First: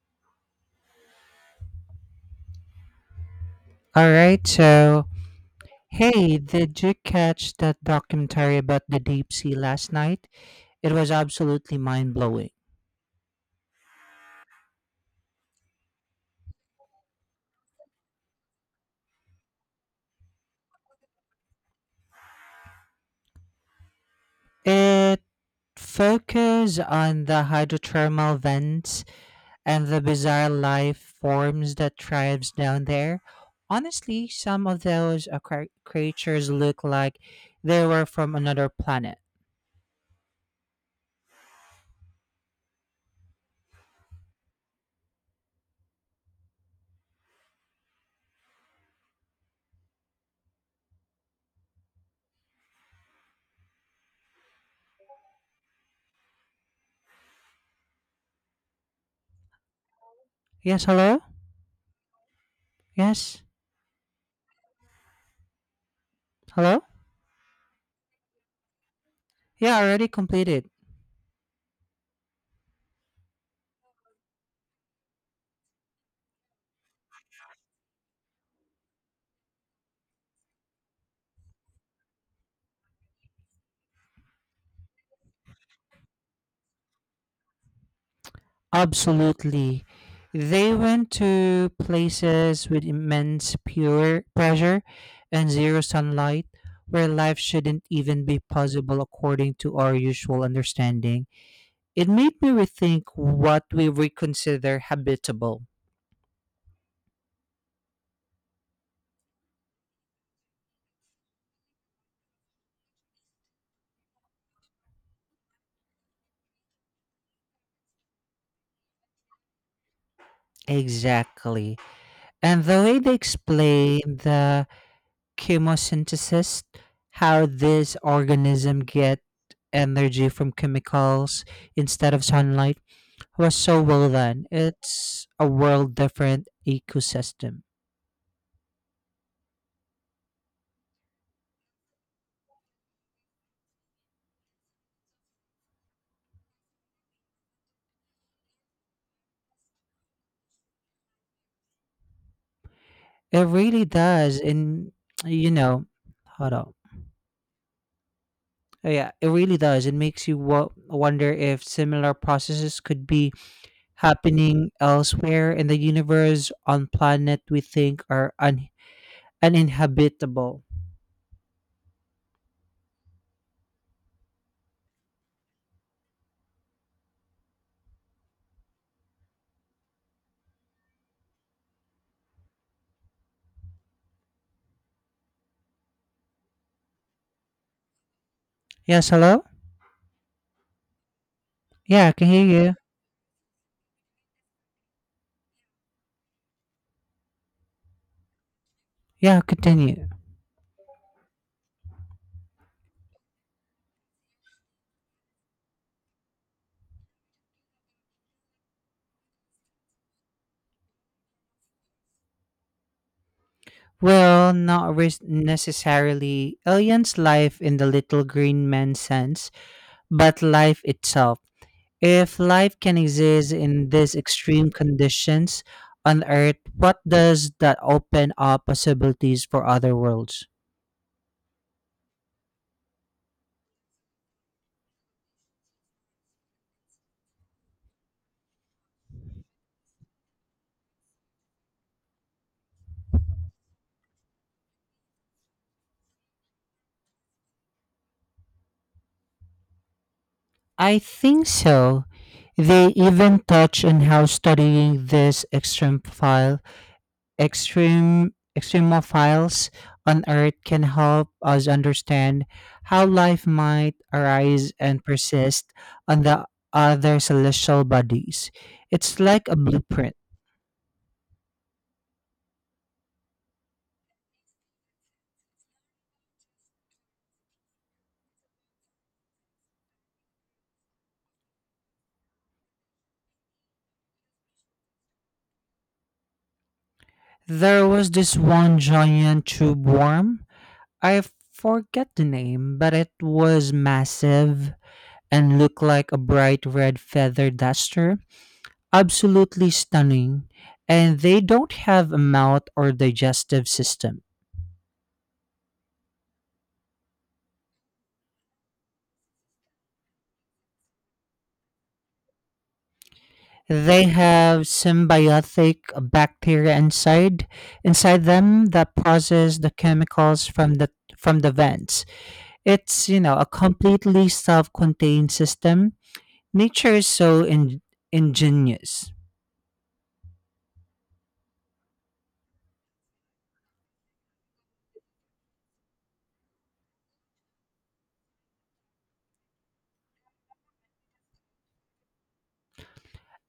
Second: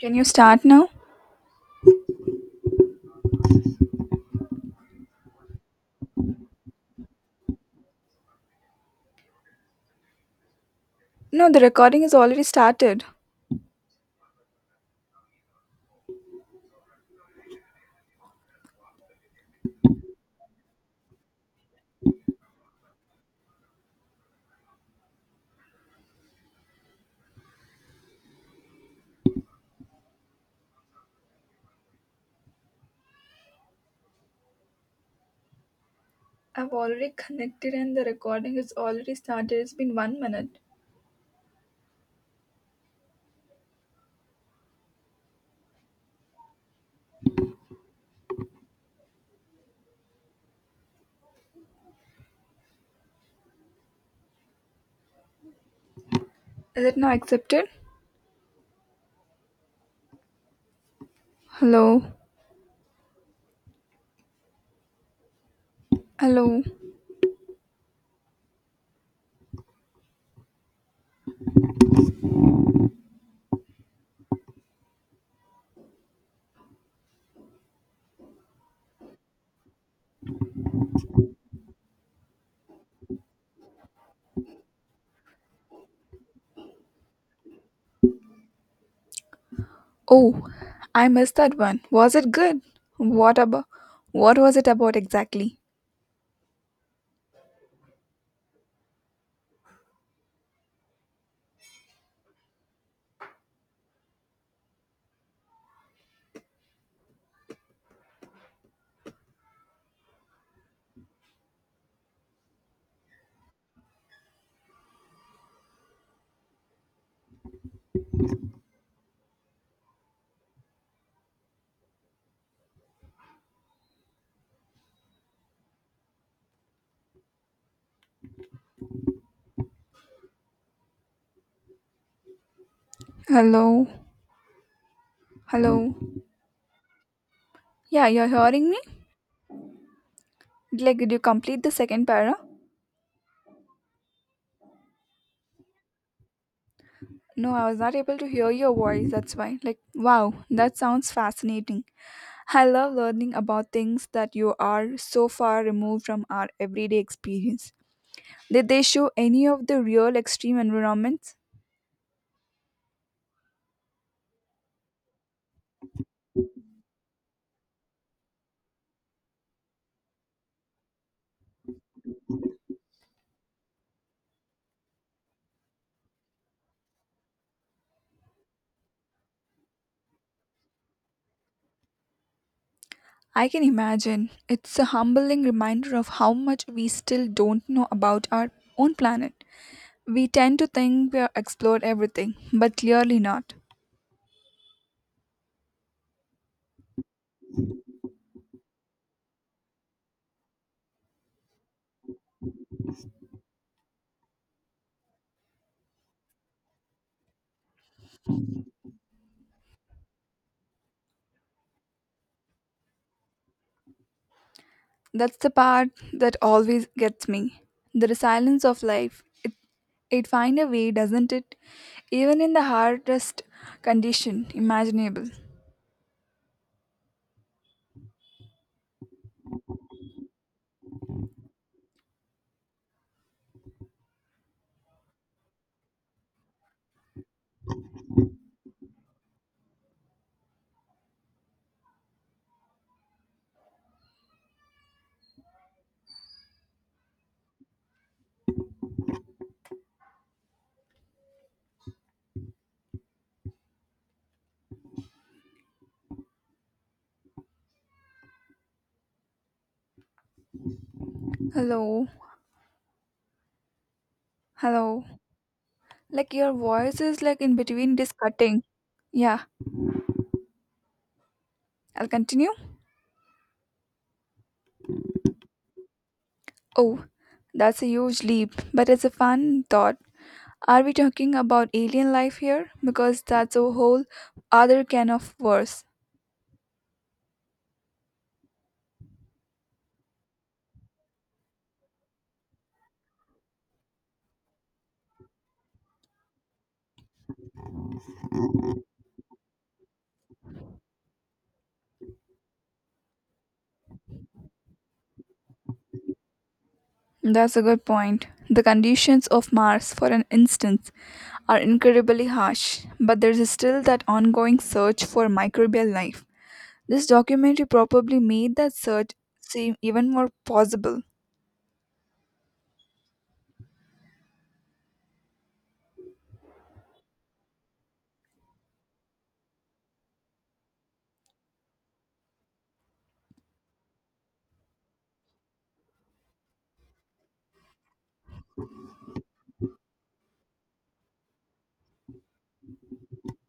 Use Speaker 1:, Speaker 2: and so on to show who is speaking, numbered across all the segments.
Speaker 1: Can you start now?
Speaker 2: All right, so hey, did you catch that documentary about the deep sea last night? It was
Speaker 1: No, the
Speaker 2: absolutely
Speaker 1: recording is
Speaker 2: mind
Speaker 1: already
Speaker 2: blowing.
Speaker 1: started.
Speaker 2: It focused on the hydrothermal vents and the bizarre life forms that thrives down there. Honestly, some of those creatures
Speaker 1: I've
Speaker 2: look
Speaker 1: already
Speaker 2: like
Speaker 1: connected
Speaker 2: they
Speaker 1: and the
Speaker 2: were from
Speaker 1: recording
Speaker 2: another
Speaker 1: is already
Speaker 2: planet.
Speaker 1: started. It's been 1 minute. Is it now accepted?
Speaker 2: Yes, hello?
Speaker 1: Hello?
Speaker 2: Yes,
Speaker 1: Hello?
Speaker 2: hello? Yeah, already completed. Absolutely.
Speaker 1: Oh,
Speaker 2: They
Speaker 1: I
Speaker 2: went
Speaker 1: missed that
Speaker 2: to
Speaker 1: one. Was it good?
Speaker 2: places with
Speaker 1: What
Speaker 2: immense
Speaker 1: about?
Speaker 2: pure
Speaker 1: What was it
Speaker 2: pressure
Speaker 1: about
Speaker 2: and
Speaker 1: exactly?
Speaker 2: zero sunlight where life shouldn't even be possible according to our usual understanding. It made me rethink what we would consider habitable. Exactly. And the way they explain the chemosynthesis, how this organism get energy from chemicals instead of sunlight was so
Speaker 1: Hello?
Speaker 2: well done. It's a world
Speaker 1: Hello?
Speaker 2: different ecosystem.
Speaker 1: Yeah, you're hearing me? Like, did you complete the second para? No, I was not able to hear your voice, that's why. Like, wow, that sounds fascinating. I love learning
Speaker 2: It
Speaker 1: about
Speaker 2: really
Speaker 1: things that
Speaker 2: does.
Speaker 1: you are so
Speaker 2: You
Speaker 1: far
Speaker 2: know,
Speaker 1: removed from our
Speaker 2: Hold on.
Speaker 1: everyday experience. Did they
Speaker 2: Oh,
Speaker 1: show
Speaker 2: yeah, it
Speaker 1: any
Speaker 2: really
Speaker 1: of the
Speaker 2: does. It
Speaker 1: real
Speaker 2: makes you
Speaker 1: extreme
Speaker 2: wonder
Speaker 1: environments?
Speaker 2: if similar processes could be happening elsewhere in the universe on planet we think are uninhabitable.
Speaker 1: I can imagine. It's a humbling reminder of how much we still don't know about our own
Speaker 2: Yes, hello?
Speaker 1: planet. We tend to think we have explored
Speaker 2: Yeah, I can
Speaker 1: everything,
Speaker 2: hear you.
Speaker 1: but clearly not.
Speaker 2: Yeah, continue. Well, not
Speaker 1: That's the part that
Speaker 2: necessarily
Speaker 1: always
Speaker 2: aliens'
Speaker 1: gets
Speaker 2: life
Speaker 1: me.
Speaker 2: in the
Speaker 1: The
Speaker 2: little
Speaker 1: resilience
Speaker 2: green
Speaker 1: of
Speaker 2: man
Speaker 1: life.
Speaker 2: sense,
Speaker 1: It
Speaker 2: but
Speaker 1: finds a
Speaker 2: life
Speaker 1: way, doesn't
Speaker 2: itself.
Speaker 1: it?
Speaker 2: If
Speaker 1: Even in the
Speaker 2: life can
Speaker 1: hardest
Speaker 2: exist in these
Speaker 1: condition
Speaker 2: extreme
Speaker 1: imaginable.
Speaker 2: conditions on Earth, what does that open up possibilities for other worlds? I think so. They even touch on how studying this extreme file, extreme extremophiles on Earth can help us
Speaker 1: Hello,
Speaker 2: understand how life might arise and
Speaker 1: hello.
Speaker 2: persist on
Speaker 1: Like
Speaker 2: the
Speaker 1: your voice
Speaker 2: other
Speaker 1: is like in
Speaker 2: celestial
Speaker 1: between this
Speaker 2: bodies.
Speaker 1: cutting.
Speaker 2: It's
Speaker 1: Yeah,
Speaker 2: like a blueprint.
Speaker 1: I'll continue. Oh, that's a huge leap, but it's a fun thought. Are we talking about alien life here? Because that's a whole other can of worms.
Speaker 2: There was this one giant tube worm. I forget the name, but it was massive and looked like a bright red feather duster. Absolutely stunning. And they don't have a mouth or digestive system.
Speaker 1: That's a good point. The conditions of Mars, for an instance, are incredibly harsh, but there's still that
Speaker 2: They
Speaker 1: ongoing
Speaker 2: have
Speaker 1: search for
Speaker 2: symbiotic
Speaker 1: microbial life.
Speaker 2: bacteria
Speaker 1: This
Speaker 2: inside
Speaker 1: documentary probably
Speaker 2: inside
Speaker 1: made
Speaker 2: them
Speaker 1: that
Speaker 2: that
Speaker 1: search
Speaker 2: process the
Speaker 1: seem even more
Speaker 2: chemicals
Speaker 1: possible.
Speaker 2: from the vents. A completely self-contained system. Nature is so ingenious.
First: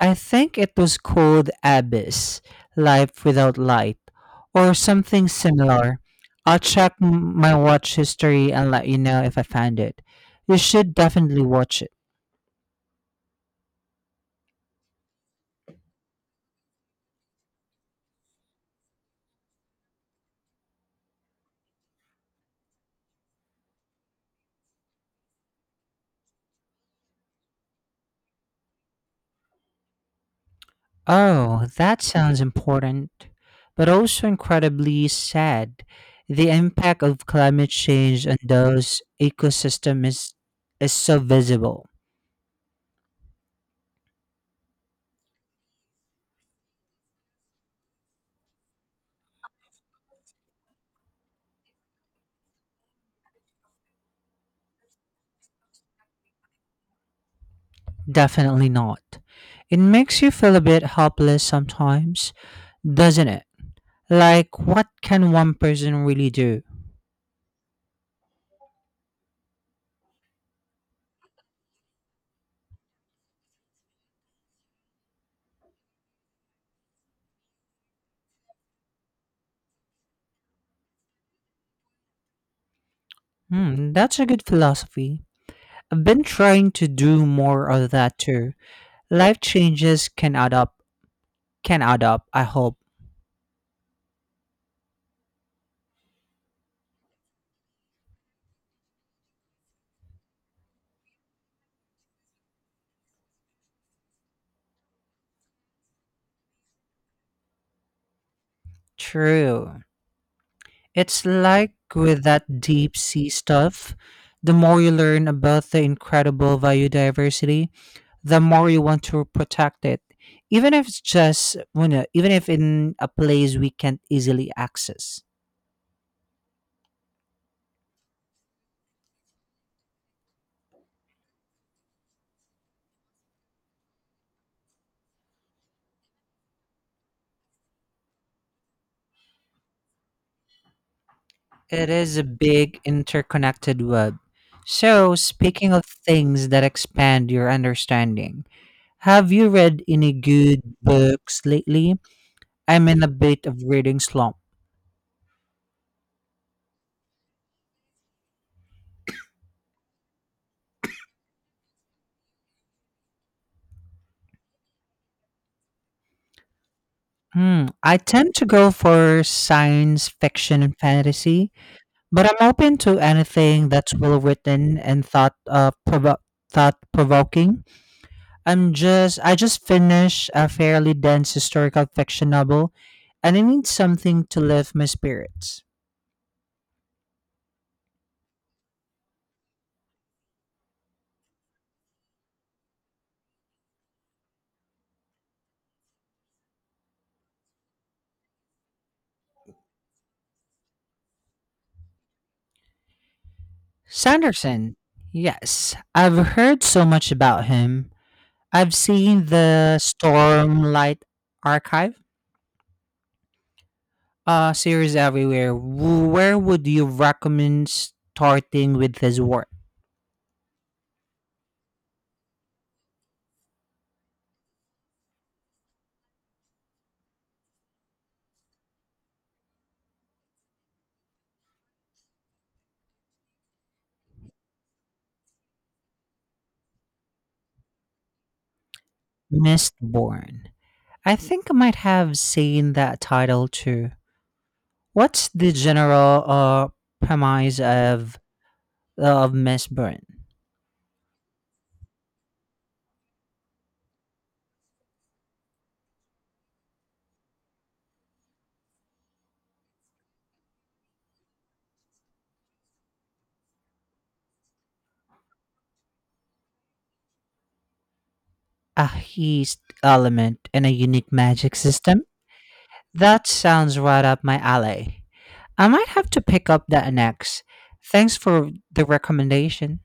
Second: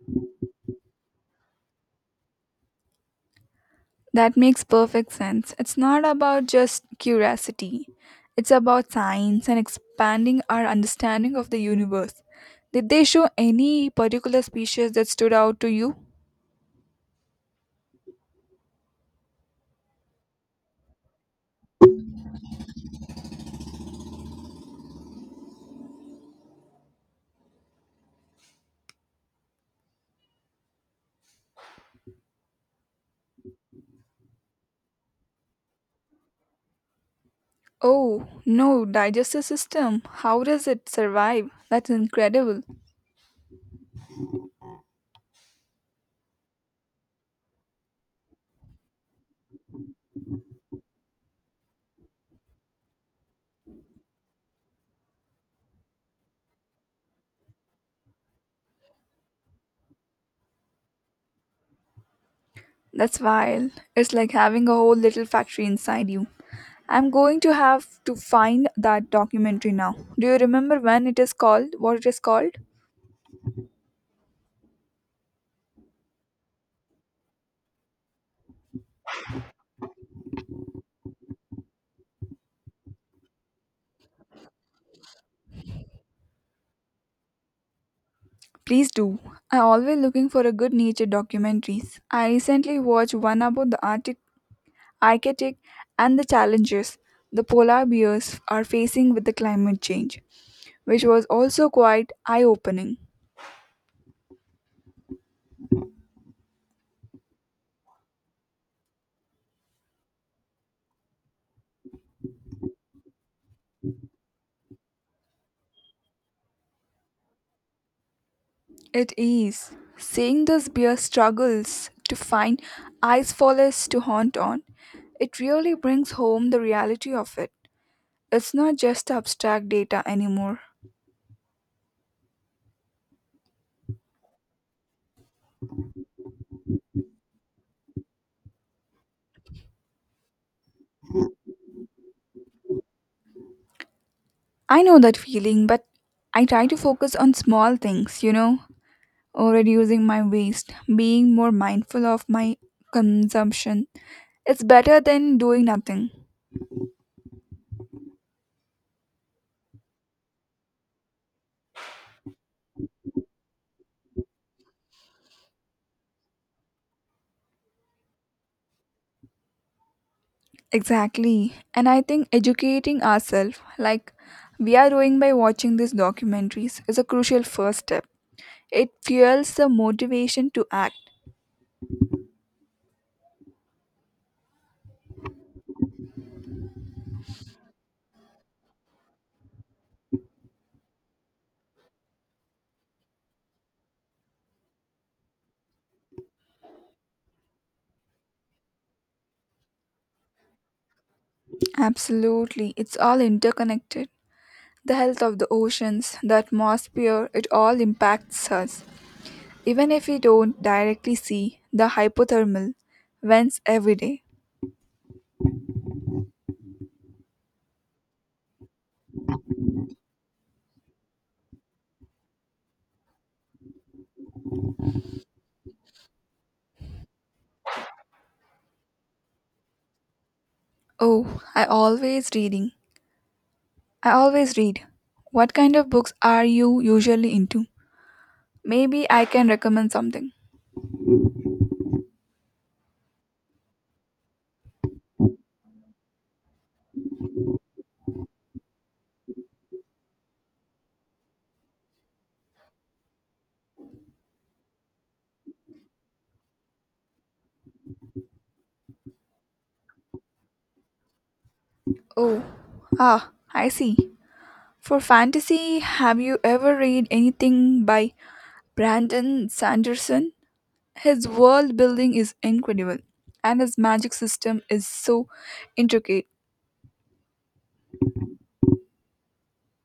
Speaker 2: I think it was called Abyss, Life Without Light,
Speaker 1: That makes
Speaker 2: or
Speaker 1: perfect
Speaker 2: something
Speaker 1: sense. It's
Speaker 2: similar.
Speaker 1: not about
Speaker 2: I'll
Speaker 1: just
Speaker 2: check my
Speaker 1: curiosity,
Speaker 2: watch
Speaker 1: it's
Speaker 2: history and let
Speaker 1: about
Speaker 2: you know if I
Speaker 1: science and
Speaker 2: find it.
Speaker 1: expanding
Speaker 2: You
Speaker 1: our
Speaker 2: should
Speaker 1: understanding
Speaker 2: definitely
Speaker 1: of the
Speaker 2: watch it.
Speaker 1: universe. Did they show any particular species that stood out to you?
Speaker 2: Oh, that sounds important, but also incredibly sad. The impact of climate change
Speaker 1: Oh,
Speaker 2: on
Speaker 1: no,
Speaker 2: those
Speaker 1: digestive system.
Speaker 2: ecosystems
Speaker 1: How does it
Speaker 2: is so
Speaker 1: survive?
Speaker 2: visible.
Speaker 1: That's incredible.
Speaker 2: Definitely not. It makes you feel a bit helpless sometimes,
Speaker 1: That's
Speaker 2: doesn't it?
Speaker 1: wild. It's like
Speaker 2: Like,
Speaker 1: having a
Speaker 2: what
Speaker 1: whole little
Speaker 2: can one
Speaker 1: factory
Speaker 2: person
Speaker 1: inside you.
Speaker 2: really do?
Speaker 1: I'm going to have to find that documentary now. Do you remember when it is called? What it is called?
Speaker 2: Hmm, that's a good philosophy. I've been trying to do more of that too.
Speaker 1: Please do.
Speaker 2: Life
Speaker 1: I always
Speaker 2: changes
Speaker 1: looking
Speaker 2: can
Speaker 1: for a
Speaker 2: add
Speaker 1: good
Speaker 2: up.
Speaker 1: nature
Speaker 2: Can
Speaker 1: documentaries.
Speaker 2: add up,
Speaker 1: I
Speaker 2: I hope.
Speaker 1: recently watched one about the Arctic and the challenges the polar bears are facing with the climate change, which was also quite eye-opening.
Speaker 2: True. It's like with that deep sea stuff. The more you learn about the incredible biodiversity, the more you want
Speaker 1: It
Speaker 2: to
Speaker 1: is
Speaker 2: protect it
Speaker 1: seeing this
Speaker 2: even if
Speaker 1: bear
Speaker 2: it's just you
Speaker 1: struggles
Speaker 2: know,
Speaker 1: to
Speaker 2: even if
Speaker 1: find
Speaker 2: in a
Speaker 1: ice
Speaker 2: place we
Speaker 1: forests
Speaker 2: can't
Speaker 1: to haunt
Speaker 2: easily
Speaker 1: on.
Speaker 2: access.
Speaker 1: It really brings home the reality of it. It's not just abstract data anymore.
Speaker 2: It is a big interconnected web.
Speaker 1: I know
Speaker 2: So
Speaker 1: that feeling,
Speaker 2: speaking of
Speaker 1: but I
Speaker 2: things that
Speaker 1: try to focus
Speaker 2: expand
Speaker 1: on
Speaker 2: your
Speaker 1: small things, you
Speaker 2: understanding,
Speaker 1: know,
Speaker 2: have you
Speaker 1: or
Speaker 2: read
Speaker 1: reducing
Speaker 2: any
Speaker 1: my
Speaker 2: good
Speaker 1: waste, being
Speaker 2: books
Speaker 1: more
Speaker 2: lately?
Speaker 1: mindful of my
Speaker 2: I'm in a bit of
Speaker 1: consumption.
Speaker 2: reading slump.
Speaker 1: It's better than doing nothing.
Speaker 2: Hmm, I tend to go for science fiction and fantasy,
Speaker 1: Exactly. And I
Speaker 2: but
Speaker 1: think
Speaker 2: I'm open to
Speaker 1: educating ourselves,
Speaker 2: anything that's
Speaker 1: like
Speaker 2: well
Speaker 1: we
Speaker 2: written
Speaker 1: are
Speaker 2: and
Speaker 1: doing by watching these
Speaker 2: thought
Speaker 1: documentaries, is a crucial
Speaker 2: provoking.
Speaker 1: first step.
Speaker 2: I'm
Speaker 1: It
Speaker 2: just I
Speaker 1: fuels
Speaker 2: just
Speaker 1: the
Speaker 2: finished a
Speaker 1: motivation to
Speaker 2: fairly
Speaker 1: act.
Speaker 2: dense historical fiction novel and I need something to lift my spirits.
Speaker 1: Absolutely. It's all interconnected.
Speaker 2: Sanderson.
Speaker 1: The health of the
Speaker 2: Yes,
Speaker 1: oceans, the
Speaker 2: I've heard so much
Speaker 1: atmosphere,
Speaker 2: about
Speaker 1: it all
Speaker 2: him.
Speaker 1: impacts
Speaker 2: I've
Speaker 1: us.
Speaker 2: seen the
Speaker 1: Even if we don't
Speaker 2: Stormlight
Speaker 1: directly see the
Speaker 2: Archive
Speaker 1: hypothermal vents every day.
Speaker 2: series everywhere. Where would you recommend starting with his work?
Speaker 1: Oh, I always reading. I always read. What kind of books are you usually into? Maybe I can recommend something.
Speaker 2: Mistborn. I think I might have seen that title too. What's the general premise of Mistburn.
Speaker 1: Oh, ah, I see. For fantasy, have you ever read anything by
Speaker 2: A
Speaker 1: Brandon
Speaker 2: heist
Speaker 1: Sanderson?
Speaker 2: element and a unique
Speaker 1: His
Speaker 2: magic
Speaker 1: world
Speaker 2: system?
Speaker 1: building is incredible,
Speaker 2: That
Speaker 1: and
Speaker 2: sounds
Speaker 1: his
Speaker 2: right
Speaker 1: magic
Speaker 2: up my
Speaker 1: system is
Speaker 2: alley.
Speaker 1: so
Speaker 2: I might have to
Speaker 1: intricate.
Speaker 2: pick up that next. Thanks for the recommendation.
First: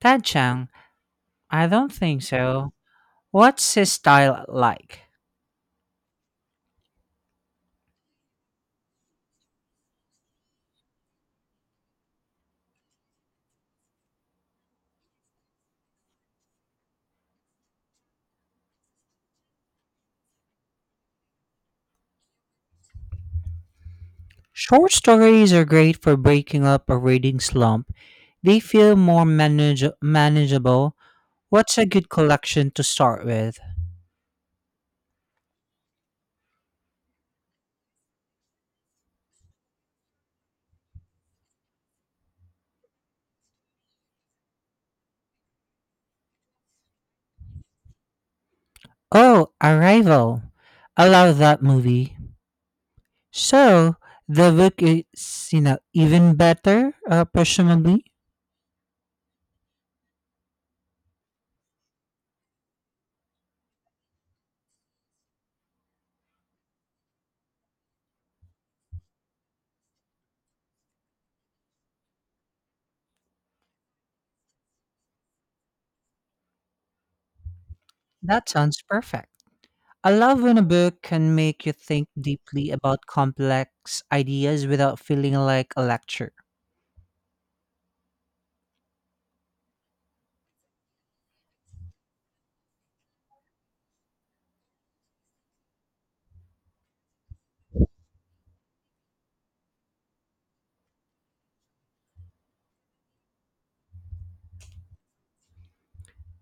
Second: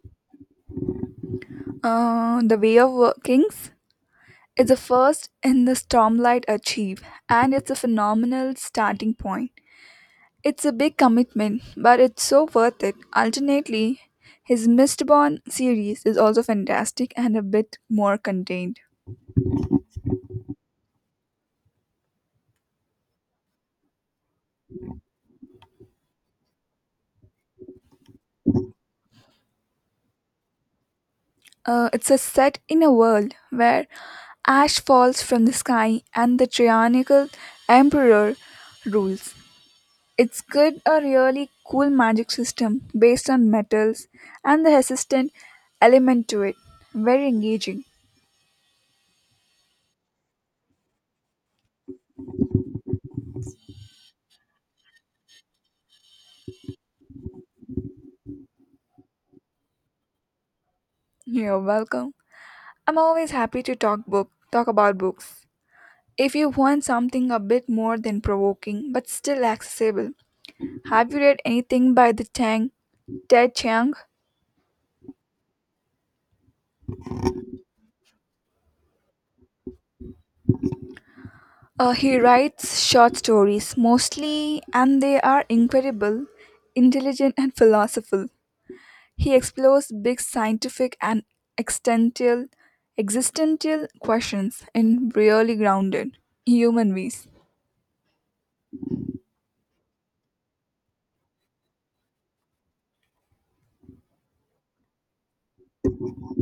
Speaker 2: Tad Chang, I don't think
Speaker 1: The
Speaker 2: so.
Speaker 1: Way of Kings
Speaker 2: What's his style
Speaker 1: is the
Speaker 2: like?
Speaker 1: first in the Stormlight Archive, and it's a phenomenal starting point. It's a big commitment, but it's so worth it. Ultimately, his Mistborn series is also fantastic and a bit more contained.
Speaker 2: Short stories are great for breaking up a reading slump. They feel more manageable. What's a good
Speaker 1: It's a set
Speaker 2: collection to
Speaker 1: in a
Speaker 2: start
Speaker 1: world
Speaker 2: with?
Speaker 1: where ash falls from the sky and the tyrannical emperor rules. It's got a really cool magic system based on metals and the resistant element to it. Very engaging.
Speaker 2: Oh, Arrival. I love that movie. So the book is, even better, presumably.
Speaker 1: You're welcome. I'm always happy to talk book talk about books. If you want something a bit more than provoking but still accessible, have you read anything by the Tang Ted Chiang?
Speaker 2: That sounds perfect. I love when a book can make you think
Speaker 1: He
Speaker 2: deeply
Speaker 1: writes
Speaker 2: about
Speaker 1: short stories
Speaker 2: complex
Speaker 1: mostly,
Speaker 2: ideas without
Speaker 1: and they
Speaker 2: feeling
Speaker 1: are
Speaker 2: like a
Speaker 1: incredible,
Speaker 2: lecture.
Speaker 1: intelligent, and philosophical. He explores big scientific and existential, existential questions in really grounded human ways.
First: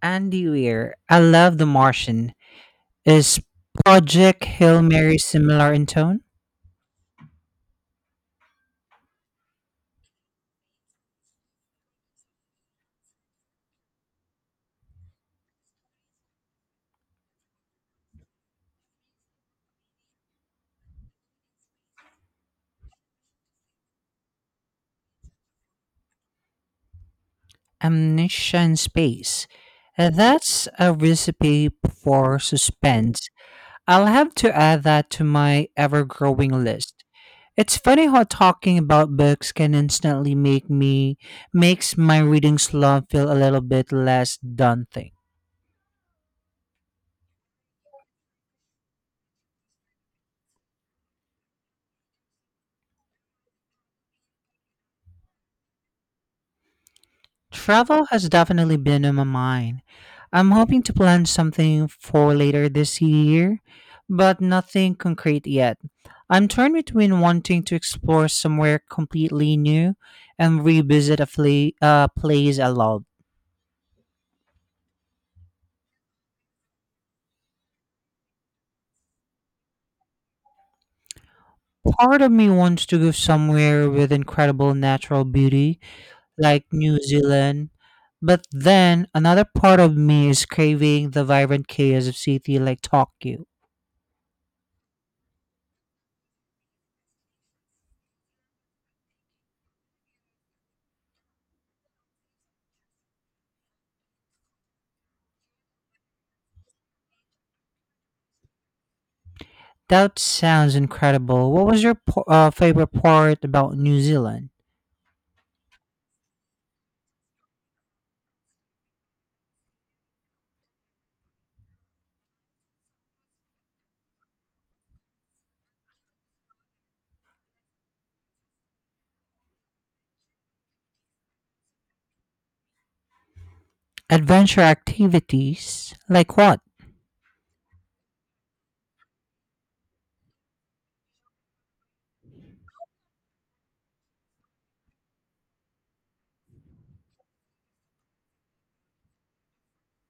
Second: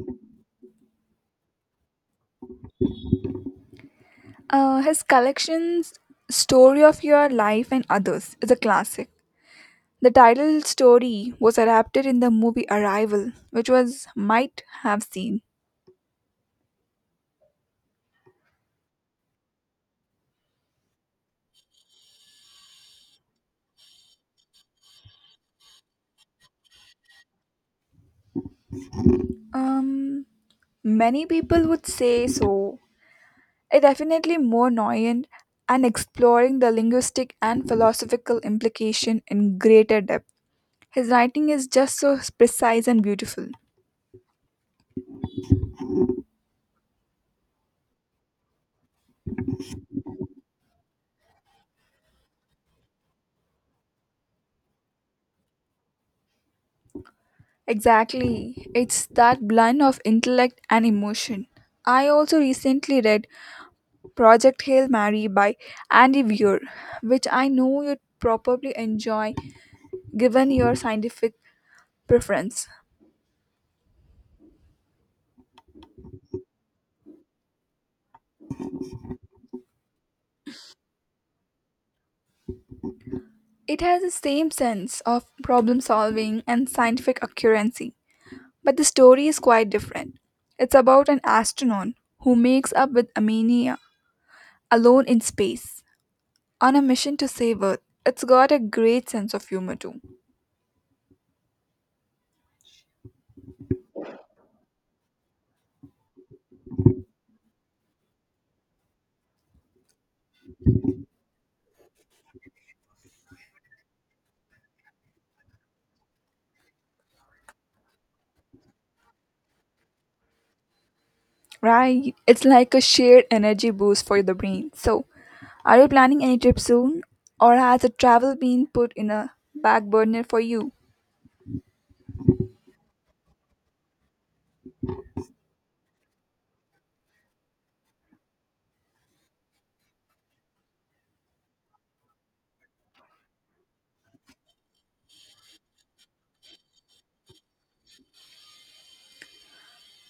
Speaker 2: Andy Weir, I love The Martian. Is Project Hail
Speaker 1: His
Speaker 2: Mary similar in
Speaker 1: collections,
Speaker 2: tone?
Speaker 1: Story of Your Life and Others, is a classic. The title story was adapted in the movie Arrival, which was might have seen.
Speaker 2: Amnesia in Space.
Speaker 1: Um,
Speaker 2: That's a
Speaker 1: Many people
Speaker 2: recipe
Speaker 1: would say
Speaker 2: for
Speaker 1: so.
Speaker 2: suspense.
Speaker 1: It
Speaker 2: I'll have
Speaker 1: definitely
Speaker 2: to
Speaker 1: more
Speaker 2: add that to
Speaker 1: nuanced
Speaker 2: my
Speaker 1: and
Speaker 2: ever
Speaker 1: exploring
Speaker 2: growing
Speaker 1: the
Speaker 2: list.
Speaker 1: linguistic and
Speaker 2: It's funny how
Speaker 1: philosophical
Speaker 2: talking about
Speaker 1: implication
Speaker 2: books
Speaker 1: in
Speaker 2: can
Speaker 1: greater depth.
Speaker 2: instantly make
Speaker 1: His
Speaker 2: me
Speaker 1: writing is
Speaker 2: makes
Speaker 1: just
Speaker 2: my
Speaker 1: so
Speaker 2: reading
Speaker 1: precise and
Speaker 2: slump feel a
Speaker 1: beautiful.
Speaker 2: little bit less daunting. Travel has
Speaker 1: Exactly,
Speaker 2: definitely been
Speaker 1: it's
Speaker 2: on my
Speaker 1: that blend
Speaker 2: mind.
Speaker 1: of
Speaker 2: I'm
Speaker 1: intellect
Speaker 2: hoping
Speaker 1: and
Speaker 2: to plan
Speaker 1: emotion.
Speaker 2: something
Speaker 1: I
Speaker 2: for
Speaker 1: also
Speaker 2: later
Speaker 1: recently
Speaker 2: this
Speaker 1: read
Speaker 2: year, but
Speaker 1: Project Hail
Speaker 2: nothing
Speaker 1: Mary
Speaker 2: concrete
Speaker 1: by
Speaker 2: yet.
Speaker 1: Andy
Speaker 2: I'm
Speaker 1: Weir,
Speaker 2: torn between
Speaker 1: which I
Speaker 2: wanting to
Speaker 1: know you'd
Speaker 2: explore
Speaker 1: probably
Speaker 2: somewhere
Speaker 1: enjoy
Speaker 2: completely new
Speaker 1: given
Speaker 2: and
Speaker 1: your
Speaker 2: revisit a
Speaker 1: scientific
Speaker 2: place
Speaker 1: preference.
Speaker 2: I love. Part of me wants to go
Speaker 1: It
Speaker 2: somewhere
Speaker 1: has the
Speaker 2: with
Speaker 1: same
Speaker 2: incredible
Speaker 1: sense
Speaker 2: natural
Speaker 1: of
Speaker 2: beauty,
Speaker 1: problem solving
Speaker 2: like
Speaker 1: and
Speaker 2: New
Speaker 1: scientific
Speaker 2: Zealand.
Speaker 1: accuracy,
Speaker 2: But
Speaker 1: but the
Speaker 2: then
Speaker 1: story is
Speaker 2: another
Speaker 1: quite
Speaker 2: part of
Speaker 1: different.
Speaker 2: me is
Speaker 1: It's about
Speaker 2: craving
Speaker 1: an
Speaker 2: the vibrant
Speaker 1: astronaut
Speaker 2: chaos of
Speaker 1: who
Speaker 2: city
Speaker 1: makes
Speaker 2: like
Speaker 1: up with
Speaker 2: Tokyo.
Speaker 1: ammonia alone in space on a mission to save Earth. It's got a great sense of humor too.
Speaker 2: That sounds incredible. What was your favorite part about New Zealand?
Speaker 1: Right. It's like a shared energy boost for the brain. So, are you planning any trip soon? Or has the travel been put in a back burner for you?
Speaker 2: Adventure activities? Like what?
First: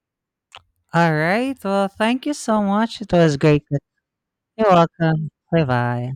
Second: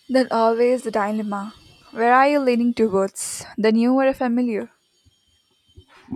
Speaker 1: Then always the
Speaker 2: All
Speaker 1: dilemma.
Speaker 2: right. Well,
Speaker 1: Where
Speaker 2: thank
Speaker 1: are
Speaker 2: you
Speaker 1: you
Speaker 2: so
Speaker 1: leaning
Speaker 2: much. It was
Speaker 1: towards?
Speaker 2: great.
Speaker 1: The new or a
Speaker 2: You're
Speaker 1: familiar?
Speaker 2: welcome. Bye bye.